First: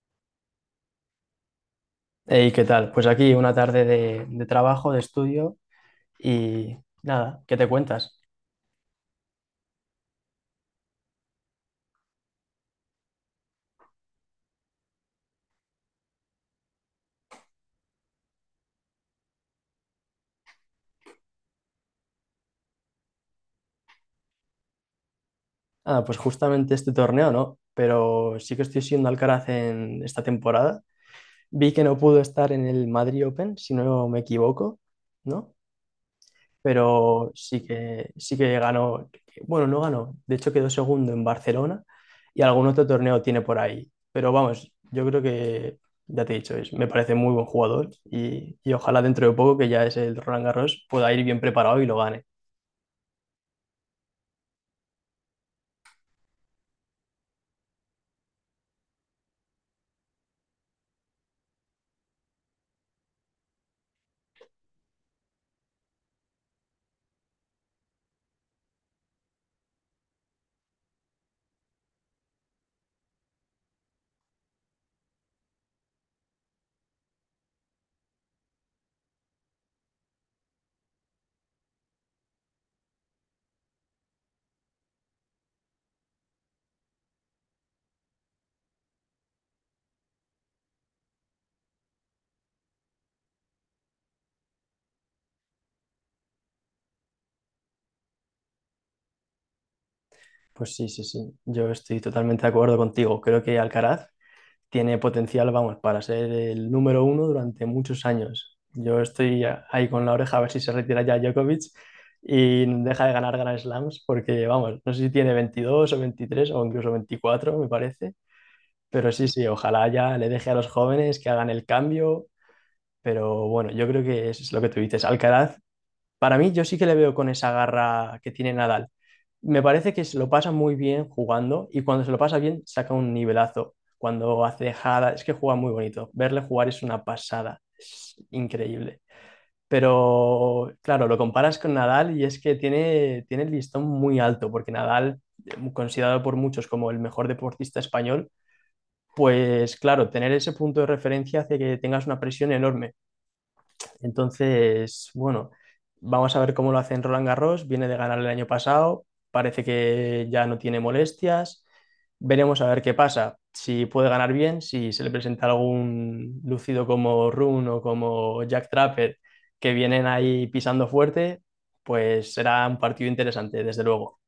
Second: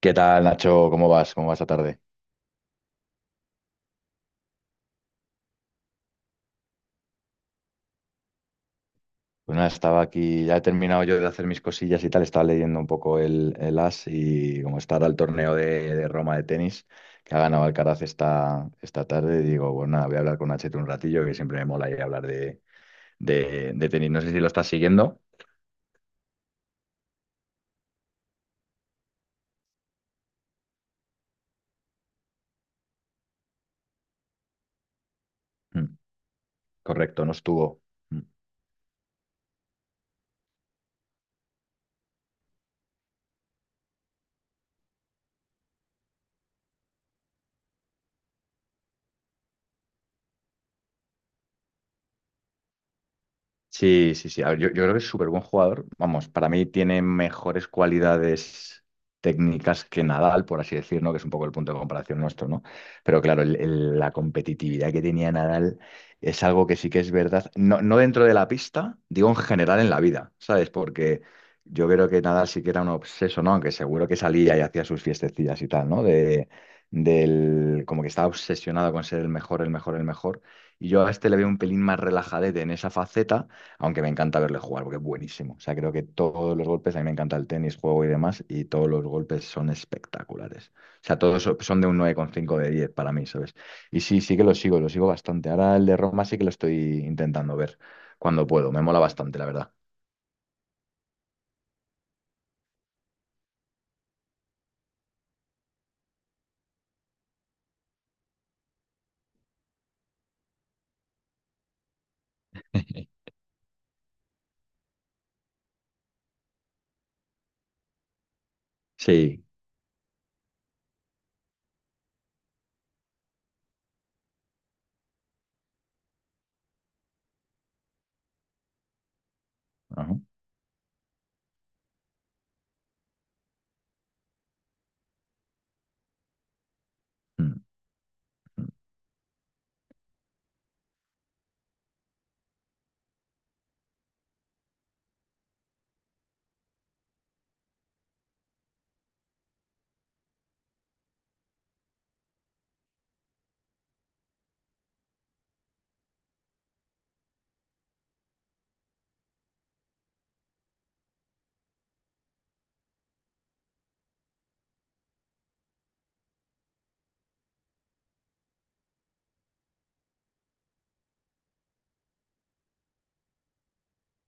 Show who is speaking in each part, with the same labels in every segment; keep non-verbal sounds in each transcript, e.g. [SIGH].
Speaker 1: ¿Qué tal, Nacho? ¿Cómo vas? ¿Cómo va esta tarde?
Speaker 2: Hey, ¿qué tal? Pues aquí una tarde de trabajo, de estudio y nada, ¿qué te cuentas?
Speaker 1: Pues nada, estaba aquí, ya he terminado yo de hacer mis cosillas y tal, estaba leyendo un poco el As y como está ahora el torneo de Roma de tenis que ha ganado Alcaraz esta tarde, digo, bueno, nada, voy a hablar con Nachito un ratillo que siempre me mola ir a hablar de tenis. No sé si lo estás siguiendo.
Speaker 2: Nada, pues justamente este torneo no, pero sí que estoy siendo Alcaraz en esta temporada. Vi que no pudo estar en el Madrid Open, si no me equivoco, ¿no?
Speaker 1: Mm, correcto, no
Speaker 2: Pero sí
Speaker 1: estuvo.
Speaker 2: que,
Speaker 1: Mm.
Speaker 2: sí que ganó, bueno, no ganó, de hecho quedó segundo en Barcelona y algún otro torneo tiene por ahí. Pero vamos, yo creo que, ya te he dicho, me parece muy buen jugador y ojalá dentro de poco, que ya es el Roland Garros, pueda ir bien preparado y lo gane.
Speaker 1: Sí, sí, sí. A ver, yo creo que es súper buen jugador. Vamos, para mí tiene mejores cualidades técnicas que Nadal, por así decirlo, que es un poco el punto de comparación nuestro, ¿no? Pero claro, la competitividad que tenía Nadal es algo que sí que es verdad. No, no dentro de la pista, digo en general en la vida, ¿sabes? Porque yo creo que Nadal sí que era un obseso, ¿no? Aunque seguro que salía y hacía sus fiestecillas y tal, ¿no? Como que estaba obsesionado con ser el mejor, el mejor, el mejor. Y yo a este le veo un pelín más relajadete en esa faceta. Aunque me encanta verle jugar porque es buenísimo. O sea, creo que todos los golpes, a mí me encanta el tenis, juego y demás, y todos los golpes son espectaculares. O sea, todos son de un 9,5 de 10 para mí, ¿sabes? Y sí, sí que lo sigo bastante. Ahora el de Roma sí que lo estoy intentando ver cuando puedo. Me mola bastante, la verdad.
Speaker 2: Pues sí, sí, sí, yo estoy totalmente de acuerdo contigo. Creo que Alcaraz tiene potencial, vamos, para ser el número uno durante muchos años. Yo estoy ahí con la oreja a ver si se retira ya Djokovic y deja de ganar Grand Slams, porque, vamos, no sé si tiene 22 o 23 o incluso 24, me parece. Pero sí,
Speaker 1: Sí.
Speaker 2: sí, ojalá ya le deje a los jóvenes que hagan el cambio. Pero bueno, yo creo que es lo que tú dices. Alcaraz, para mí, yo sí que le veo con esa garra que tiene Nadal. Me parece que
Speaker 1: Ajá.
Speaker 2: se lo pasa muy bien jugando y cuando se lo pasa bien saca un nivelazo. Cuando hace jada, es que juega muy bonito. Verle jugar es una
Speaker 1: Mm.
Speaker 2: pasada, es increíble. Pero claro, lo comparas con Nadal y es que tiene el listón muy alto, porque Nadal, considerado por muchos como el mejor deportista español, pues claro, tener ese punto de referencia hace que tengas una presión enorme. Entonces, bueno, vamos a ver cómo lo hace en Roland Garros. Viene de ganar el año pasado, parece que ya no tiene molestias. Veremos a ver qué pasa. Si puede ganar bien, si se le presenta algún lucido como Rune o como Jack Trapper que vienen ahí pisando fuerte, pues será un partido interesante, desde luego.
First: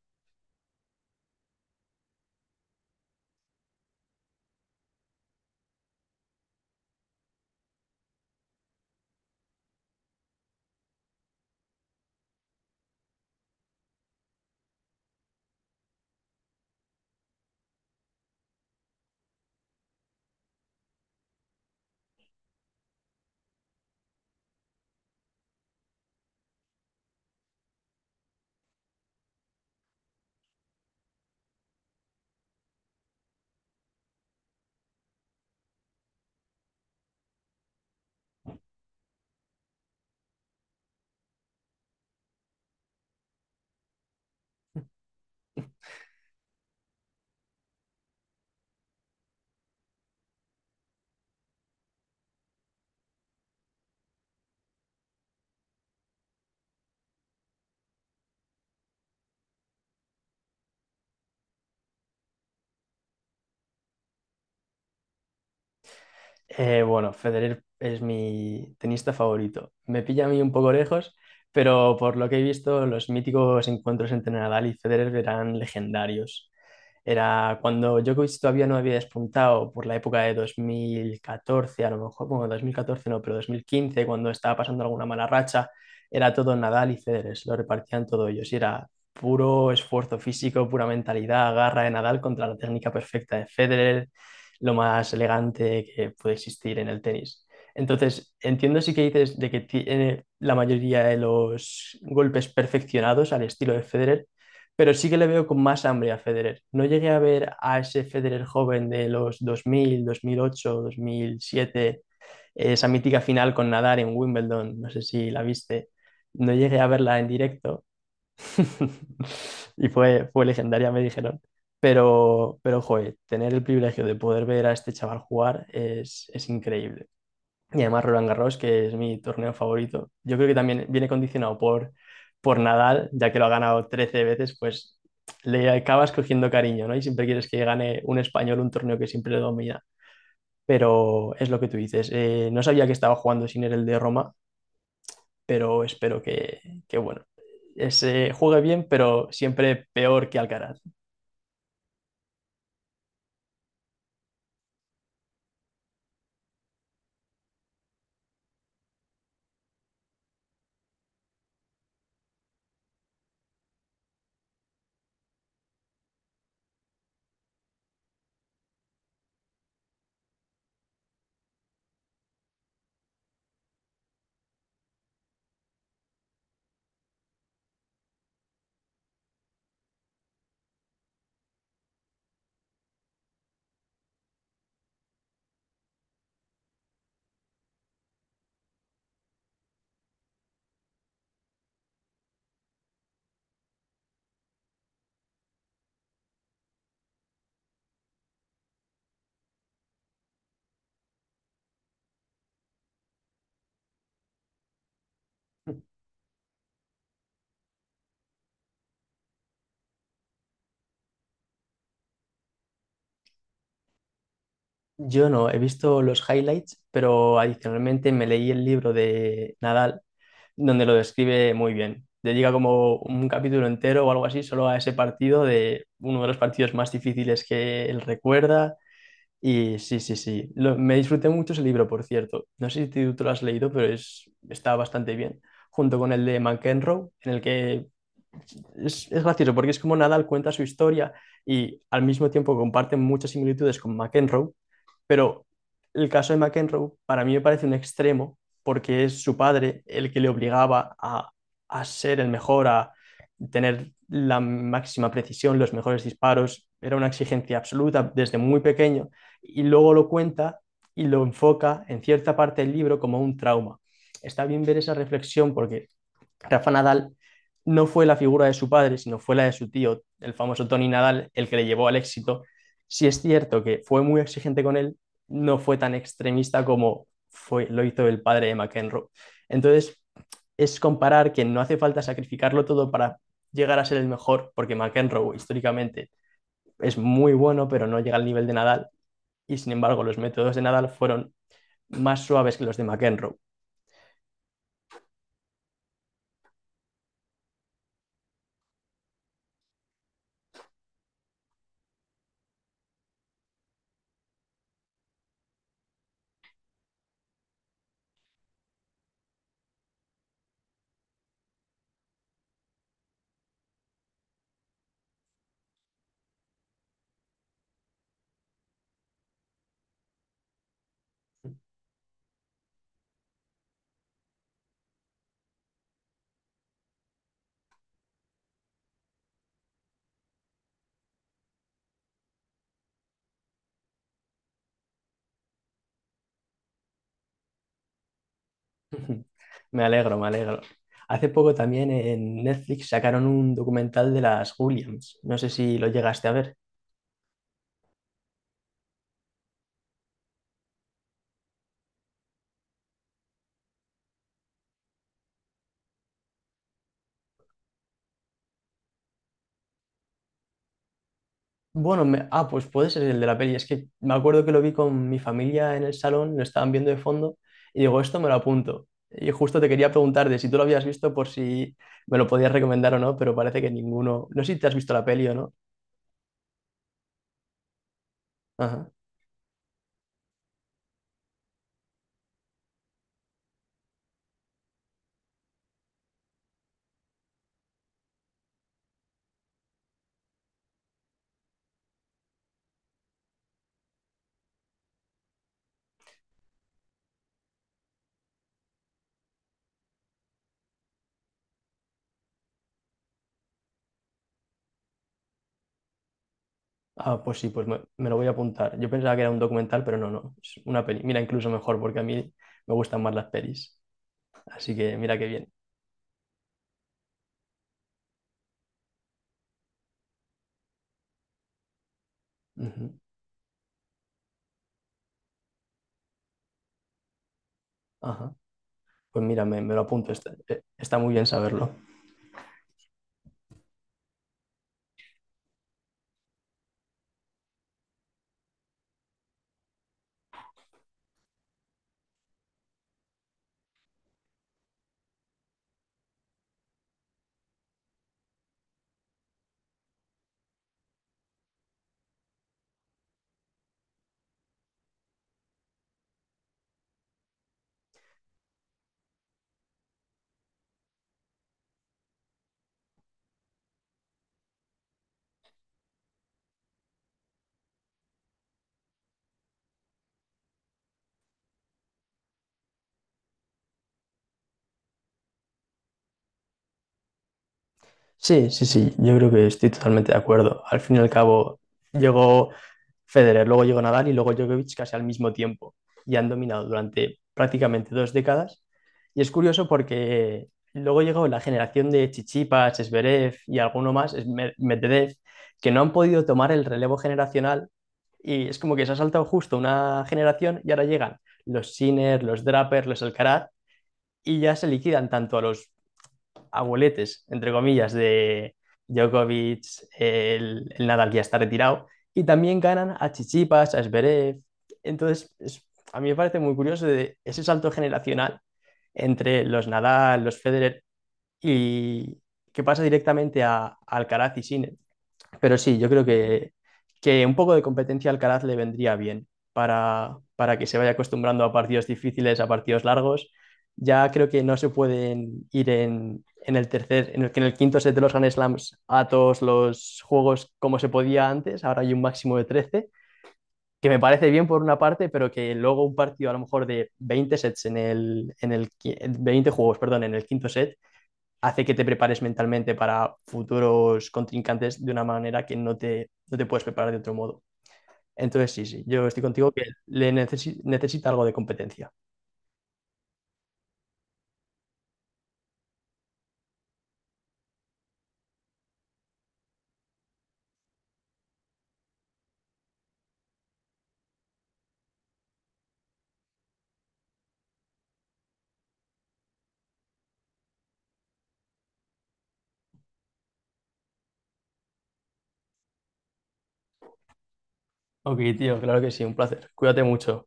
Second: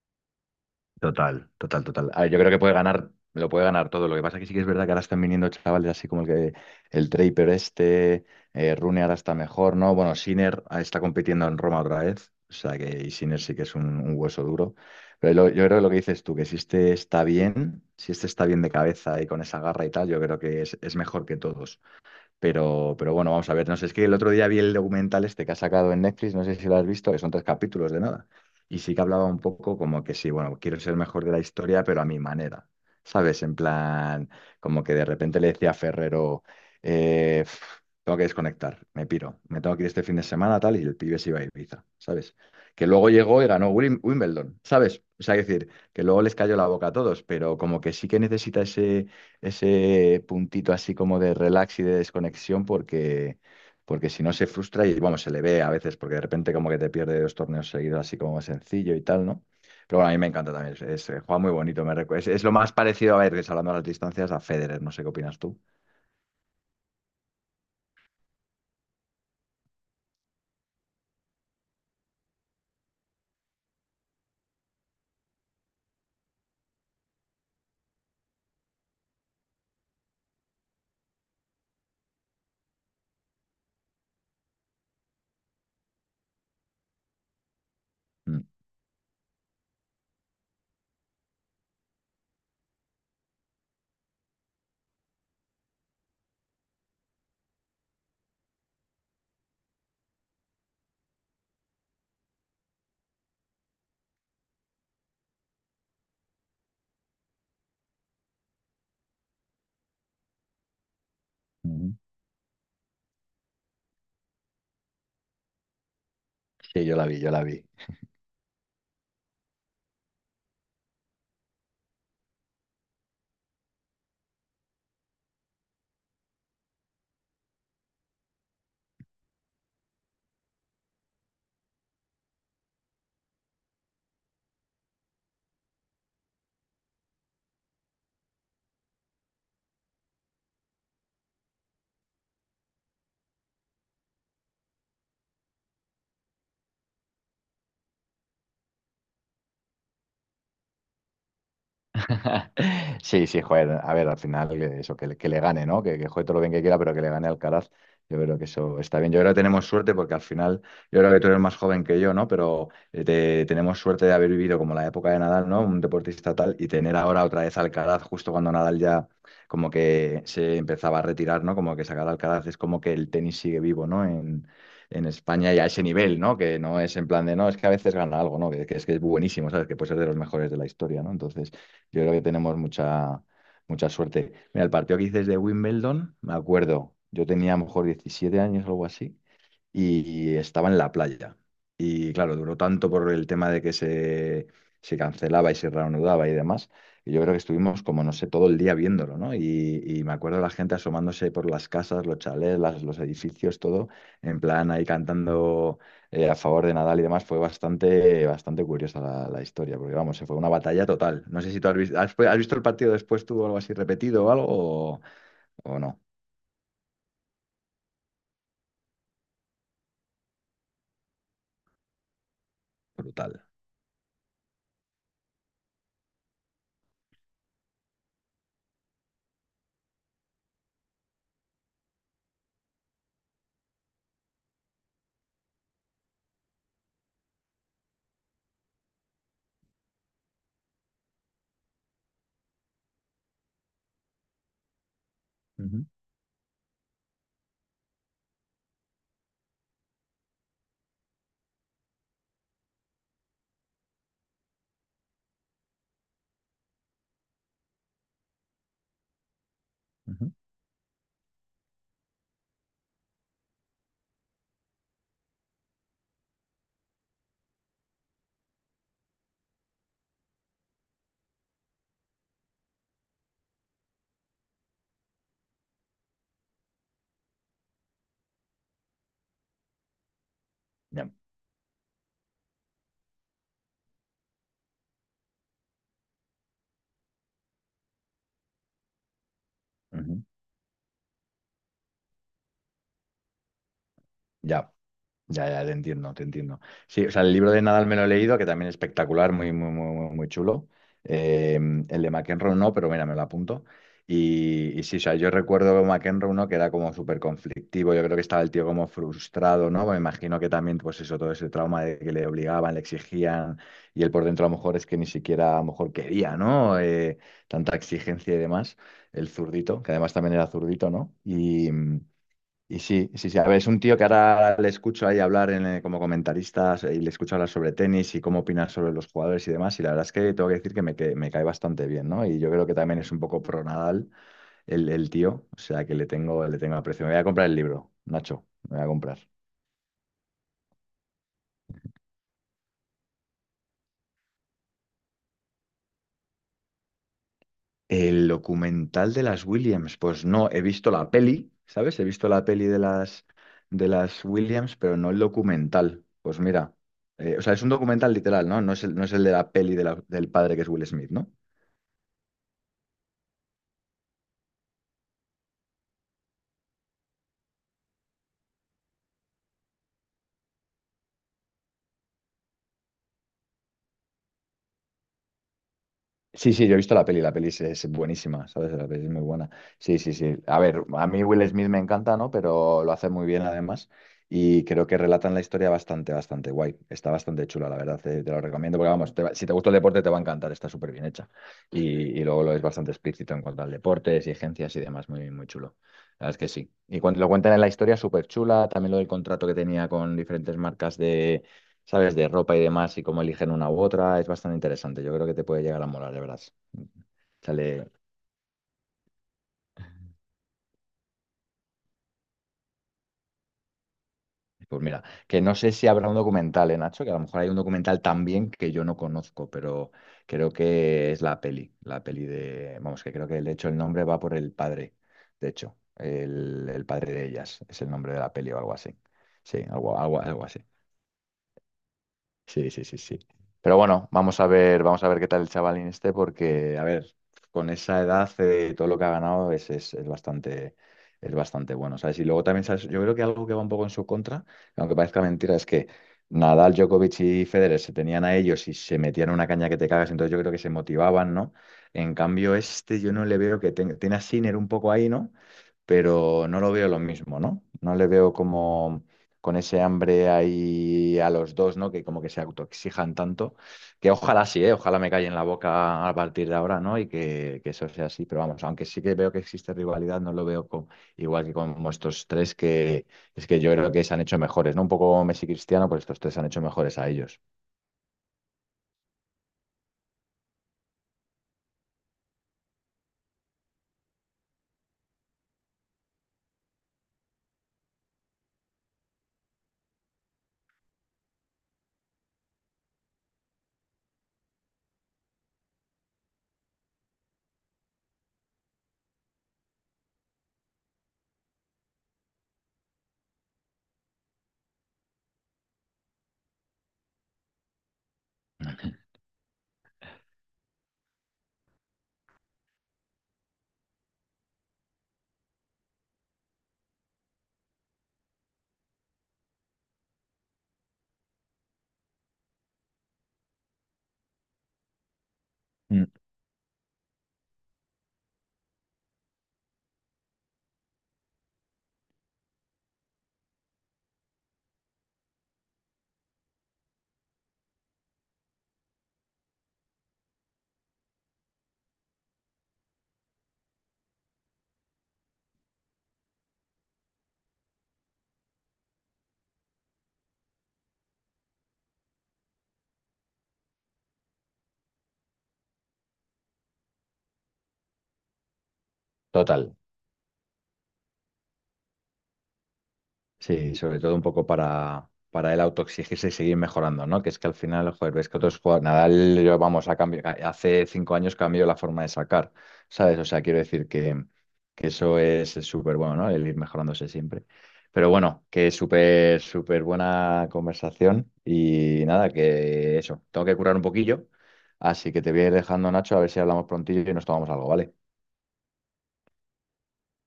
Speaker 1: Total, total, total. A ver, yo creo que puede ganar, lo puede ganar todo. Lo que pasa que sí que es verdad que ahora están viniendo chavales así como el Draper este, Rune ahora está mejor, ¿no? Bueno, Sinner está compitiendo en Roma otra vez. O sea que y Sinner sí que es un hueso duro. Pero yo creo que lo que dices tú, que si este está bien, si este está bien de cabeza y con esa garra y tal, yo creo que es mejor que todos. Pero bueno, vamos a ver. No sé, es que el otro día vi el documental este que ha sacado en Netflix, no sé si lo has visto, que son tres capítulos de nada. Y sí que hablaba un poco como que sí, bueno, quiero ser el mejor de la historia, pero a mi manera. ¿Sabes? En plan, como que de repente le decía a Ferrero, eh, "Pf, tengo que desconectar, me piro, me tengo que ir este fin de semana, tal, y el pibe se iba a Ibiza, ¿sabes? Que luego llegó y ganó Wimbledon, ¿sabes? O sea, es decir, que luego les cayó la boca a todos, pero como que sí que necesita ese ese puntito así como de relax y de desconexión porque, porque si no se frustra y bueno, se le ve a veces porque de repente como que te pierde dos torneos seguidos así como sencillo y tal, ¿no? Pero bueno, a mí me encanta también, juega muy bonito, es lo más parecido a ver, que hablando de las distancias, a Federer, no sé qué opinas tú.
Speaker 2: Bueno, Federer es mi tenista favorito. Me pilla a mí un poco lejos, pero por lo que he visto, los míticos encuentros entre Nadal y Federer eran legendarios. Era cuando Djokovic todavía no había despuntado por la época de 2014, a lo mejor, bueno, 2014 no, pero 2015, cuando estaba pasando alguna mala racha, era todo Nadal y Federer, se lo repartían todo
Speaker 1: Mm.
Speaker 2: ellos. Y era puro esfuerzo físico, pura mentalidad, garra de Nadal contra la técnica perfecta de Federer, lo más elegante que puede existir en el tenis. Entonces, entiendo sí que dices de que tiene la mayoría de los golpes perfeccionados al estilo de Federer, pero sí que le veo con más hambre a Federer. No llegué a ver a ese Federer joven de los 2000, 2008,
Speaker 1: Ujú.
Speaker 2: 2007, esa mítica final con Nadal en Wimbledon, no sé si la viste, no llegué
Speaker 1: Sí,
Speaker 2: a
Speaker 1: yo la
Speaker 2: verla
Speaker 1: vi,
Speaker 2: en
Speaker 1: yo la vi.
Speaker 2: directo. [LAUGHS] Y fue legendaria, me dijeron. Joder, tener el privilegio de poder ver a este chaval jugar es increíble. Y además Roland Garros, que es mi torneo favorito, yo creo que también viene condicionado por Nadal, ya que lo ha ganado 13 veces, pues le acabas cogiendo cariño, ¿no? Y siempre quieres que gane un español un torneo que siempre lo domina. Pero es lo que tú dices. No sabía que estaba jugando sin él el de Roma, pero espero que bueno, se juegue bien, pero siempre peor que Alcaraz.
Speaker 1: [LAUGHS] Sí, sí, joder, a ver, al final que eso, que le gane, ¿no? Que juegue todo lo bien que quiera, pero que le gane Alcaraz. Yo creo que eso está bien. Yo creo que tenemos suerte porque al final, yo creo que tú eres más joven que yo, ¿no? Pero tenemos suerte de haber vivido como la época de Nadal, ¿no? Un deportista tal y tener ahora otra vez a Alcaraz justo cuando Nadal ya como que se empezaba a retirar, ¿no? Como que sacar a Alcaraz es como que el tenis sigue vivo, ¿no? En España y a ese nivel, ¿no? Que no es en plan de, no, es que a veces gana algo, ¿no? Que es que es buenísimo, ¿sabes? Que puede ser de los mejores de la historia, ¿no? Entonces... Yo creo que tenemos mucha, mucha suerte. Mira, el partido que dices de Wimbledon, me acuerdo, yo tenía a lo mejor 17 años o algo así, y estaba en la playa. Y claro, duró tanto por el tema de que se cancelaba y se reanudaba y demás. Y yo creo que estuvimos como, no sé, todo el día viéndolo, ¿no? Y me acuerdo la gente asomándose por las casas, los chalés, los edificios, todo, en plan ahí cantando a favor de Nadal y demás. Fue bastante, bastante curiosa la historia, porque vamos, se fue una batalla total. No sé si tú has visto, has visto el partido después tú o algo así repetido o algo o,
Speaker 2: Yo no, he
Speaker 1: o no.
Speaker 2: visto los highlights, pero adicionalmente me leí el libro de Nadal, donde lo describe muy bien. Dedica como un
Speaker 1: Brutal.
Speaker 2: capítulo entero o algo así solo a ese partido, de uno de los partidos más difíciles que él recuerda. Y sí, sí, sí. Me disfruté mucho ese libro, por cierto. No sé si tú lo has leído, pero está bastante bien. Junto con el de McEnroe, en el que es gracioso porque es como Nadal cuenta su historia y al mismo tiempo comparten muchas similitudes con McEnroe, pero
Speaker 1: Ujú,
Speaker 2: el caso de McEnroe para mí me parece un extremo porque es su padre el que le obligaba a ser el mejor, a tener la máxima precisión, los mejores disparos. Era una exigencia absoluta desde muy pequeño y luego lo
Speaker 1: ujú.
Speaker 2: cuenta y lo enfoca en cierta parte del libro como un trauma. Está bien ver esa reflexión porque Rafa Nadal no fue la figura de su padre, sino fue la de su tío, el famoso Tony Nadal, el que le llevó al éxito. Sí es cierto que fue muy exigente con él, no fue tan extremista como fue, lo hizo el padre de McEnroe. Entonces, es
Speaker 1: Ya.
Speaker 2: comparar que no hace falta sacrificarlo todo para llegar a ser el mejor, porque McEnroe históricamente es muy bueno, pero no llega al nivel de Nadal, y sin embargo los
Speaker 1: Ujú.
Speaker 2: métodos de Nadal fueron más suaves que los de McEnroe.
Speaker 1: Ya. Ya, ya, te entiendo, te entiendo. Sí, o sea, el libro de Nadal me lo he leído, que también es espectacular, muy, muy, muy, muy muy chulo. Eh, el de McEnroe no, pero mira, me lo apunto. Y sí, o sea, yo recuerdo McEnroe no, que era como súper conflictivo, yo creo que estaba el tío como frustrado, ¿no? Me imagino que también, pues eso, todo ese trauma de que le obligaban, le exigían, y él por dentro a lo mejor es que ni siquiera a lo mejor quería, ¿no? Tanta exigencia y demás, el zurdito, que además también era zurdito, ¿no? Y sí, sí, sí. A ver, es un tío que ahora le escucho ahí hablar como comentarista y le escucho hablar sobre tenis y cómo opinar sobre los jugadores y demás. Y la verdad es que tengo que decir que me cae bastante bien, ¿no? Y yo creo que también es un poco pro Nadal el tío. O sea que le tengo aprecio. Me voy a comprar el libro, Nacho. Me voy a
Speaker 2: [LAUGHS]
Speaker 1: comprar.
Speaker 2: Ujú. Me alegro, me alegro. Hace poco también en Netflix sacaron un documental de las Williams. No sé si lo llegaste a ver.
Speaker 1: El documental de las Williams, pues no, he visto la peli, ¿sabes? He visto la peli de las Williams, pero no el documental. Pues mira, o sea, es un documental literal, ¿no? No es el de la peli de del padre que es Will Smith, ¿no?
Speaker 2: Bueno, ah, pues puede ser el de la peli. Es que me acuerdo que lo vi con mi familia en el salón, lo estaban viendo de fondo y digo, esto me lo apunto. Y justo te quería preguntar de si tú lo habías visto por si me lo podías recomendar o no, pero parece que ninguno. No sé si te has visto la peli o no.
Speaker 1: Sí, sí, yo he visto la peli es buenísima, ¿sabes? La
Speaker 2: Ajá.
Speaker 1: peli es muy buena. Sí, sí, sí. A ver, a mí Will Smith me encanta, ¿no? Pero lo hace muy bien además y creo que relatan la historia bastante, bastante guay. Está bastante chula, la verdad, te lo recomiendo porque vamos, si te gusta el deporte te va a encantar, está súper bien hecha. Y, y luego lo es bastante explícito en cuanto al deporte, exigencias y demás, muy, muy chulo. La verdad es que sí. Y cuando lo cuentan en la historia, súper chula, también lo del contrato que tenía con diferentes marcas sabes, de ropa y demás y cómo eligen una u otra, es bastante interesante. Yo creo que te puede llegar a molar, de verdad.
Speaker 2: Ah, pues sí, pues me,
Speaker 1: Sale,
Speaker 2: me lo voy a apuntar. Yo pensaba que era un documental, pero no, no, es una peli. Mira, incluso mejor porque a mí me gustan más las pelis. Así
Speaker 1: pues
Speaker 2: que
Speaker 1: mira,
Speaker 2: mira qué
Speaker 1: que
Speaker 2: bien.
Speaker 1: no sé si habrá un documental, ¿eh, Nacho? Que a lo mejor hay un documental también que yo no conozco, pero creo que es
Speaker 2: Ujú.
Speaker 1: vamos, que creo que de hecho el nombre va por el padre, de hecho, el padre de ellas, es el nombre de
Speaker 2: Ajá.
Speaker 1: la peli o algo así.
Speaker 2: Pues mira,
Speaker 1: Sí,
Speaker 2: me lo
Speaker 1: algo,
Speaker 2: apunto.
Speaker 1: algo,
Speaker 2: Está,
Speaker 1: algo
Speaker 2: eh,
Speaker 1: así.
Speaker 2: está muy bien saberlo.
Speaker 1: Sí, sí, sí, sí. Pero bueno, vamos a ver qué tal el chavalín este, porque, a ver, con esa edad, todo lo que ha ganado es bastante bueno, ¿sabes? Y luego también, ¿sabes? Yo creo que algo que va un poco en su contra, aunque parezca mentira, es que Nadal, Djokovic y Federer se tenían a ellos y se metían una caña que te cagas, entonces yo creo que se motivaban, ¿no? En cambio, este yo no le veo que tiene a Sinner un poco ahí, ¿no? Pero no lo veo lo mismo, ¿no? No le veo como con ese hambre ahí a los dos, ¿no? Que como que se autoexijan tanto, que ojalá sí, ¿eh? Ojalá me calle en la boca a partir de ahora, ¿no? Y que eso sea así, pero vamos, aunque sí que veo que existe rivalidad, no lo veo igual que con estos tres, que es que yo creo que se han hecho mejores, ¿no? Un poco Messi y Cristiano, pues estos tres se han hecho mejores a ellos.
Speaker 2: Sí, sí, sí, yo creo que estoy totalmente de acuerdo. Al fin y al cabo, llegó Federer, luego llegó Nadal y luego Djokovic casi al mismo tiempo y han dominado durante prácticamente dos décadas. Y es curioso porque luego llegó la generación de Chichipas, Zverev y alguno más, Medvedev, que no han podido tomar el relevo generacional y es como que se ha saltado justo una generación y ahora llegan los Sinner, los Draper, los Alcaraz y ya se liquidan tanto a los abueletes, entre comillas, de Djokovic, el Nadal que ya está retirado, y también ganan a Chichipas, a Zverev. Entonces, a mí me parece muy curioso de ese salto generacional entre los Nadal, los Federer, y que pasa directamente a Alcaraz y Sinner. Pero sí, yo creo
Speaker 1: Mm.
Speaker 2: que un poco de competencia al Alcaraz le vendría bien para que se vaya acostumbrando a partidos difíciles, a partidos largos. Ya creo que no se pueden ir en el tercer, en el, que en el quinto set de los Grand Slams a todos los juegos como se podía antes. Ahora hay un máximo de 13, que me parece bien por una parte, pero que luego un partido a lo mejor de 20 sets 20 juegos, perdón, en el quinto set hace que te prepares mentalmente para futuros contrincantes de una manera que no te puedes preparar de otro modo. Entonces, sí, sí, yo estoy contigo que
Speaker 1: Total.
Speaker 2: le necesita algo de competencia.
Speaker 1: Sí, sobre todo un poco para él autoexigirse y seguir mejorando, ¿no? Que es que al final, joder, ves que otros jugadores, Nadal, yo, vamos, a cambio, hace 5 años cambió la forma de sacar, ¿sabes? O sea, quiero decir que eso es súper bueno, ¿no? El ir mejorándose siempre. Pero bueno, que es súper, súper buena conversación y nada, que eso, tengo que curar un poquillo, así que te voy a ir dejando, Nacho, a ver si hablamos prontillo y nos tomamos algo, ¿vale?
Speaker 2: Ok, tío, claro que sí, un placer. Cuídate mucho.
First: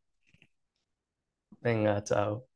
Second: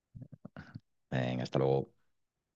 Speaker 1: Venga, hasta luego.
Speaker 2: Venga, chao.